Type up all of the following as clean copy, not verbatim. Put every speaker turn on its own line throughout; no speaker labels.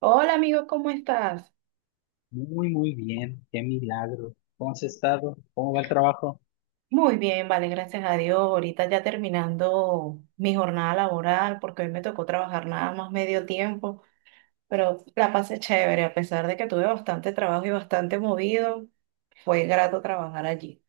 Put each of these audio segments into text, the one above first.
Hola amigo, ¿cómo estás?
Muy, muy bien, qué milagro. ¿Cómo has estado? ¿Cómo va el trabajo?
Muy bien, vale, gracias a Dios. Ahorita ya terminando mi jornada laboral porque hoy me tocó trabajar nada más medio tiempo, pero la pasé chévere, a pesar de que tuve bastante trabajo y bastante movido, fue grato trabajar allí.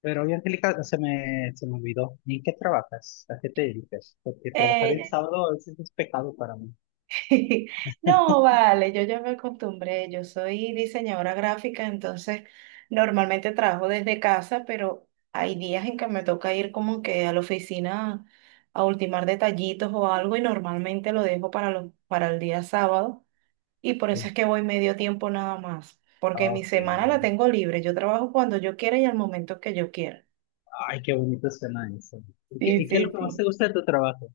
Pero oye, Angélica, se me olvidó. ¿En qué trabajas? ¿A qué te dedicas? Porque trabajar el
Eh,
sábado a veces es pecado para mí.
No, vale, yo ya me acostumbré, yo soy diseñadora gráfica, entonces normalmente trabajo desde casa, pero hay días en que me toca ir como que a la oficina a ultimar detallitos o algo y normalmente lo dejo para, para el día sábado y por eso es que voy medio tiempo nada más, porque mi
Ok.
semana la tengo libre, yo trabajo cuando yo quiera y al momento que yo quiera.
Ay, qué bonito suena eso. ¿Y qué,
Sí,
y qué es lo
sí,
que más te
sí.
gusta de tu trabajo?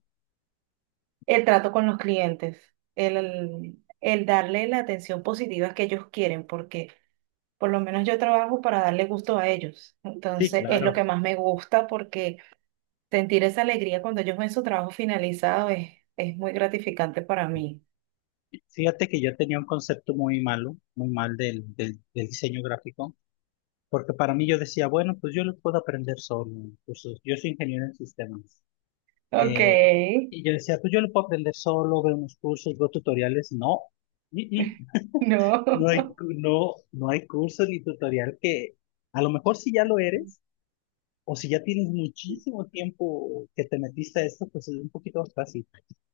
El trato con los clientes, el darle la atención positiva que ellos quieren, porque... Por lo menos yo trabajo para darle gusto a ellos.
Sí,
Entonces es lo
claro.
que más me gusta porque sentir esa alegría cuando ellos ven su trabajo finalizado es muy gratificante para mí.
Fíjate que yo tenía un concepto muy malo, muy mal del diseño gráfico, porque para mí yo decía, bueno, pues yo lo puedo aprender solo. Pues, yo soy ingeniero en sistemas.
Ok.
Eh, y yo decía, pues yo lo puedo aprender solo, veo unos cursos, veo tutoriales. No. Mm, mm.
No.
No hay, no, no hay curso ni tutorial que, a lo mejor si ya lo eres, o si ya tienes muchísimo tiempo que te metiste a esto, pues es un poquito más fácil.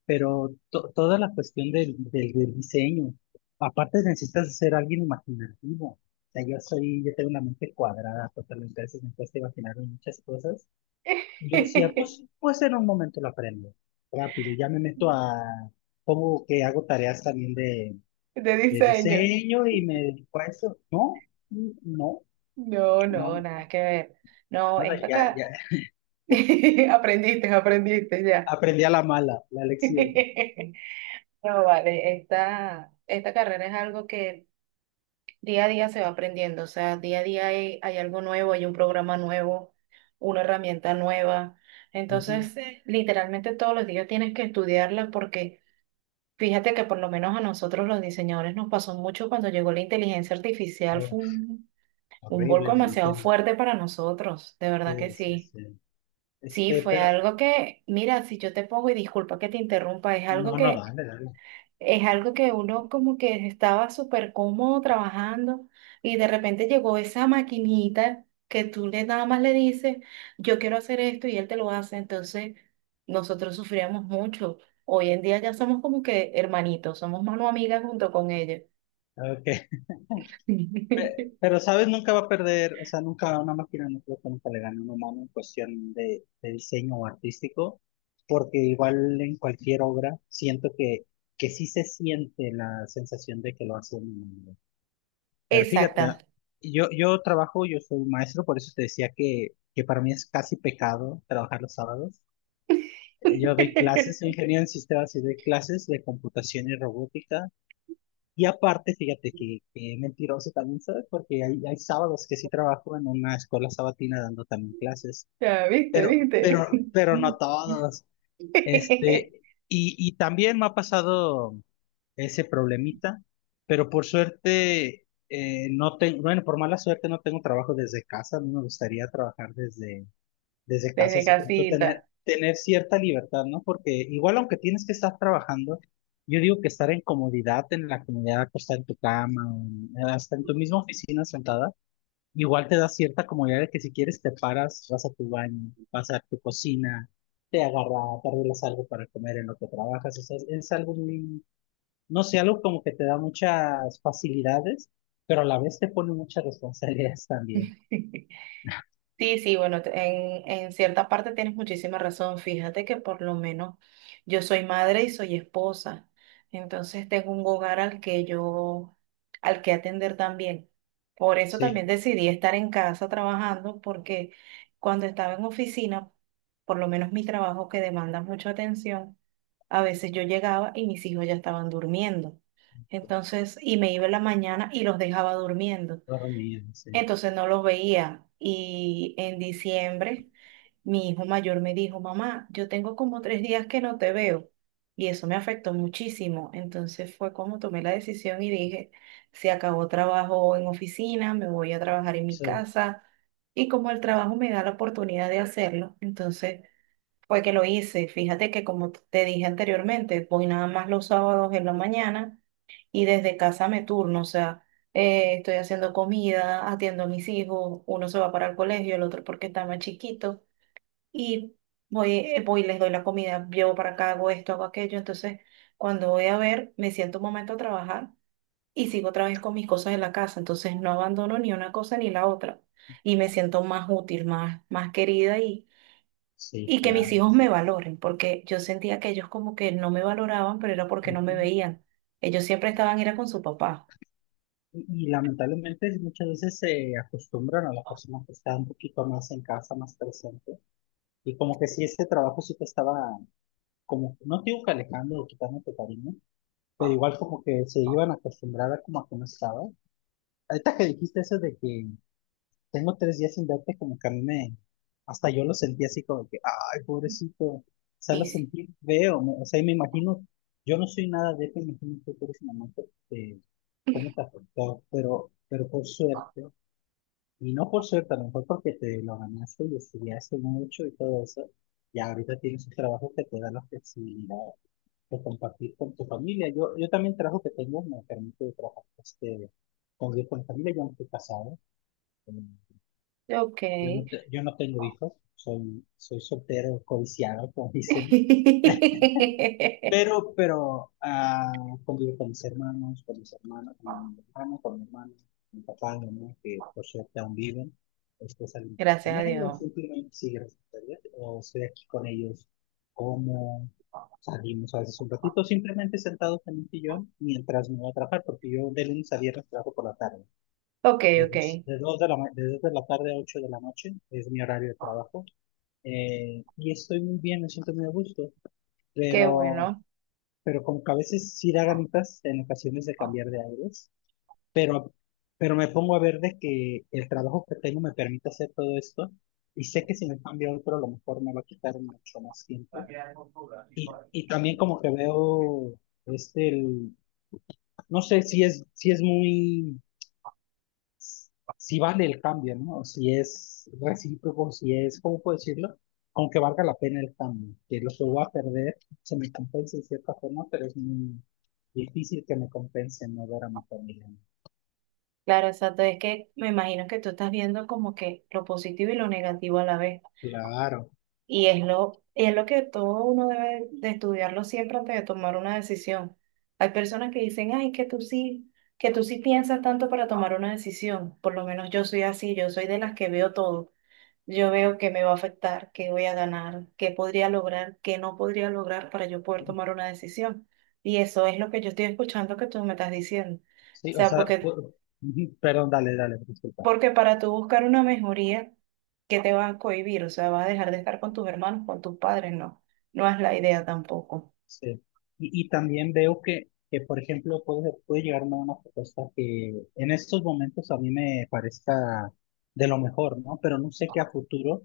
Pero toda la cuestión del diseño, aparte necesitas ser alguien imaginativo. O sea, yo soy, yo tengo una mente cuadrada, totalmente, a veces me cuesta imaginarme muchas cosas. Yo decía,
De
pues puede ser un momento lo aprendo rápido. Ya me meto a, pongo que hago tareas también de
diseño.
diseño y me dedico a eso. No, no,
No, no,
no,
nada que ver. No,
nada,
esto
ya, ya.
acá. Aprendiste, aprendiste ya.
Aprendí a la mala, la lección.
No, vale, esta carrera es algo que día a día se va aprendiendo, o sea, día a día hay, hay algo nuevo, hay un programa nuevo, una herramienta nueva.
Ujú.
Entonces, sí, literalmente todos los días tienes que estudiarla porque fíjate que por lo menos a nosotros los diseñadores nos pasó mucho cuando llegó la inteligencia artificial, fue
Uf,
un vuelco
horrible, me
demasiado
imagino.
fuerte para nosotros, de verdad que
Sí, sí,
sí.
sí.
Sí,
Este,
fue
pero
algo que, mira, si yo te pongo y disculpa que te interrumpa,
no, no, dale, dale.
es algo que uno como que estaba súper cómodo trabajando y de repente llegó esa maquinita que tú le nada más le dices, yo quiero hacer esto y él te lo hace. Entonces nosotros sufríamos mucho. Hoy en día ya somos como que hermanitos, somos mano amiga junto con ella.
Ok. Pero, ¿sabes? Nunca va a perder, o sea, nunca una máquina, no creo que nunca le gane a un humano en cuestión de diseño o artístico, porque igual en cualquier obra siento que sí se siente la sensación de que lo hace un humano. Pero fíjate,
Exacta.
yo, yo trabajo, yo soy maestro, por eso te decía que para mí es casi pecado trabajar los sábados. Yo doy clases, soy ingeniero en sistemas y doy clases de computación y robótica y aparte, fíjate que mentiroso también soy, porque hay sábados que sí trabajo en una escuela sabatina dando también clases,
Ya, viste, viste.
pero no todos. Este, y también me ha pasado ese problemita, pero por suerte, no tengo, bueno, por mala suerte no tengo trabajo desde casa, a mí me gustaría trabajar desde, desde casa,
Desde
así como tú tener,
casita.
tener cierta libertad, ¿no? Porque igual aunque tienes que estar trabajando, yo digo que estar en comodidad, en la comodidad acostada en tu cama, o hasta en tu misma oficina sentada, igual te da cierta comodidad de que si quieres te paras, vas a tu baño, vas a tu cocina, te agarras, te arreglas algo para comer en lo que trabajas, o sea, es algo muy, no sé, algo como que te da muchas facilidades, pero a la vez te pone muchas responsabilidades también,
Sí, sí, bueno, en cierta parte tienes muchísima razón. Fíjate que por lo menos yo soy madre y soy esposa. Entonces tengo un hogar al que yo, al que atender también. Por eso también
sí,
decidí estar en casa trabajando, porque cuando estaba en oficina, por lo menos mi trabajo que demanda mucha atención, a veces yo llegaba y mis hijos ya estaban durmiendo. Entonces, y me iba en la mañana y los dejaba durmiendo.
dormir, sí.
Entonces no los veía. Y en diciembre mi hijo mayor me dijo, mamá, yo tengo como 3 días que no te veo. Y eso me afectó muchísimo. Entonces fue como tomé la decisión y dije, se acabó trabajo en oficina, me voy a trabajar en mi
Sí,
casa. Y como el trabajo me da la oportunidad de hacerlo, entonces fue que lo hice. Fíjate que como te dije anteriormente, voy nada más los sábados en la mañana y desde casa me turno, o sea, estoy haciendo comida, atiendo a mis hijos, uno se va para el colegio, el otro porque está más chiquito, y voy, voy y les doy la comida, llevo para acá, hago esto, hago aquello, entonces cuando voy a ver, me siento un momento a trabajar y sigo otra vez con mis cosas de la casa, entonces no abandono ni una cosa ni la otra, y me siento más útil, más, más querida y...
sí,
Y que mis
claro.
hijos me valoren, porque yo sentía que ellos como que no me valoraban, pero era porque no me
Ujú.
veían. Ellos siempre estaban, era con su papá.
Y lamentablemente muchas veces se acostumbran a la persona que está un poquito más en casa, más presente. Y como que si ese trabajo sí te estaba, como, no te digo que alejando o quitándote cariño, pero igual como que se iban a acostumbrar a como a que no estaba. Ahorita que dijiste eso de que tengo tres días sin verte, como que a mí me, hasta yo lo sentí así como que, ay, pobrecito, o sea, lo
Sí, sí.
sentí feo, o sea, y me imagino, yo no soy nada de eso, me imagino que tú eres una mamá, eh, cómo te afectó, pero por suerte, y no por suerte, a lo mejor porque te lo ganaste y estudiaste mucho y todo eso, y ahorita tienes un trabajo que te da la flexibilidad de compartir con tu familia. Yo también el trabajo que tengo me permite trabajar este, convivir con mi familia, yo no estoy casado, eh,
Ok.
yo no, yo no tengo hijos, soy, soy soltero, codiciado, como dicen. Pero convivo con mis hermanos, con mis hermanos, con mi hermano, con mi hermana, mi papá, mi mamá, que por suerte aún viven. Después salimos a
Gracias a
comer o
Dios.
simplemente sí, gracias a Dios, o estoy aquí con ellos, como salimos a veces un ratito, simplemente sentados en un sillón mientras me voy a trabajar, porque yo de lunes a viernes trabajo por la tarde.
Ok,
De
ok.
dos, de dos de la, de dos de la tarde a 8 de la noche es mi horario de trabajo. Y estoy muy bien, me siento muy a gusto,
Qué
pero,
bueno.
pero como que a veces sí da ganitas en ocasiones de cambiar de aires, pero, pero me pongo a ver de que el trabajo que tengo me permite hacer todo esto y sé que si me cambio a otro a lo mejor me va a quitar mucho más tiempo. Y también como que veo este, el, no sé si es, si es muy... si vale el cambio, ¿no? Si es recíproco, si es, ¿cómo puedo decirlo? Aunque valga la pena el cambio, que lo que voy a perder se me compense de cierta forma, pero es muy difícil que me compense no ver a mi familia.
Claro, exacto. Es que me imagino que tú estás viendo como que lo positivo y lo negativo a la vez.
Claro.
Y es lo que todo uno debe de estudiarlo siempre antes de tomar una decisión. Hay personas que dicen, ay, que tú sí piensas tanto para tomar una decisión. Por lo menos yo soy así, yo soy de las que veo todo. Yo veo que me va a afectar, qué voy a ganar, qué podría lograr, qué no podría lograr para yo poder tomar una decisión. Y eso es lo que yo estoy escuchando que tú me estás diciendo. O
Sí, o
sea,
sea,
porque,
ujú, perdón, dale, dale, disculpa.
porque para tú buscar una mejoría, ¿qué te va a cohibir? O sea, vas a dejar de estar con tus hermanos, con tus padres, no. No es la idea tampoco.
Sí. Y también veo que, por ejemplo, puede, puede llegarme a una propuesta que en estos momentos a mí me parezca de lo mejor, ¿no? Pero no sé que a futuro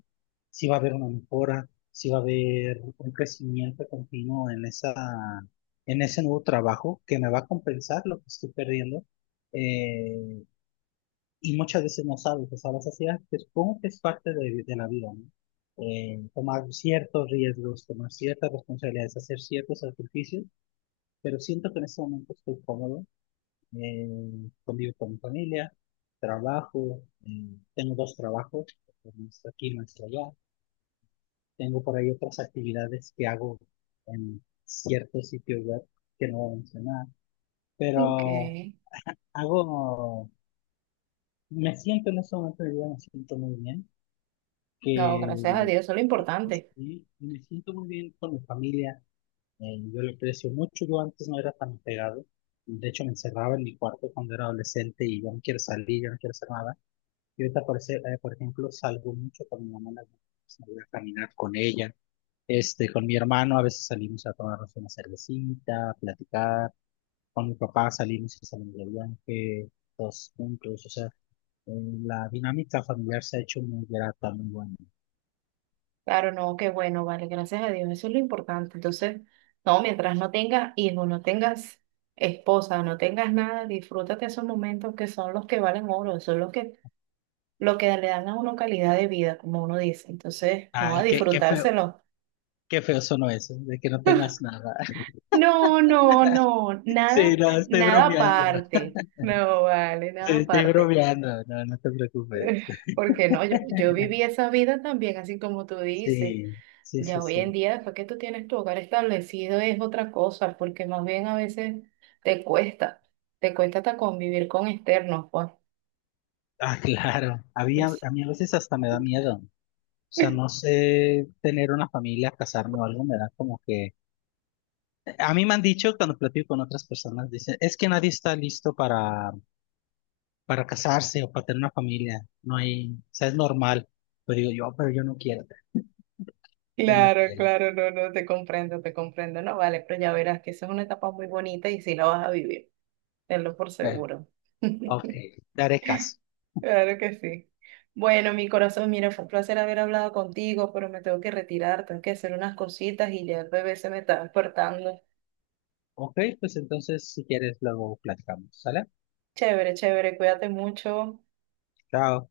si va a haber una mejora, si va a haber un crecimiento continuo en esa, en ese nuevo trabajo que me va a compensar lo que estoy perdiendo. Eh, y muchas veces no sabes, o sea, la sociedad que supongo que es parte de la vida, ¿no? Tomar ciertos riesgos, tomar ciertas responsabilidades, hacer ciertos sacrificios, pero siento que en este momento estoy cómodo, eh, convivo con mi familia, trabajo, tengo dos trabajos, uno está aquí, uno está allá, tengo por ahí otras actividades que hago en ciertos sitios web que no voy a mencionar,
Ok.
pero hago, me siento en este momento de vida, me siento muy bien
No, gracias a
que
Dios, eso es lo importante.
me siento muy bien con mi familia. Yo lo aprecio mucho. Yo antes no era tan pegado. De hecho, me encerraba en mi cuarto cuando era adolescente y yo no quiero salir, yo no quiero hacer nada. Y ahorita, por ejemplo, salgo mucho con mi mamá en las noches, me voy a caminar con ella. Este, con mi hermano a veces salimos a tomarnos una cervecita, a platicar. Con mi papá salimos y salimos de viaje, todos juntos. O sea, eh, la dinámica familiar se ha hecho muy grata, muy buena.
Claro, no, qué bueno, vale, gracias a Dios, eso es lo importante. Entonces, no, mientras no tengas hijos, no tengas esposa, no tengas nada, disfrútate esos momentos que son los que valen oro, son los que, lo que le dan a uno calidad de vida, como uno dice. Entonces, no, a
Ay, qué, qué feo.
disfrutárselo.
Qué feo sonó eso, de que no tengas nada.
No, no, no,
Sí,
nada,
no, estoy
nada
bromeando, ¿no?
aparte. No, vale, nada
Sí, estoy
aparte.
bromeando, no, no te preocupes.
Eh, Porque no, yo viví esa vida también, así como tú dices.
Sí, sí, sí,
Ya hoy en
sí.
día, después que tú tienes tu hogar establecido, es otra cosa, porque más bien a veces te cuesta, te cuesta hasta convivir con externos, pues.
Ah, claro. Había, a mí a veces hasta me da miedo. O sea, no sé tener una familia, casarme o algo, me da como que... A mí me han dicho cuando platico con otras personas, dicen, es que nadie está listo para casarse o para tener una familia. No hay, o sea, es normal. Pero digo yo, "Ah, pero yo no quiero, yo no
Claro,
quiero."
claro, no, no, te comprendo, no, vale, pero ya verás que esa es una etapa muy bonita y sí la vas a vivir, tenlo por
Bueno,
seguro.
ok, daré caso.
Claro que sí. Bueno, mi corazón, mira, fue un placer haber hablado contigo, pero me tengo que retirar, tengo que hacer unas cositas y ya el bebé se me está despertando.
Ok, pues entonces si quieres luego platicamos, ¿sale?
Chévere, chévere, cuídate mucho.
Chao.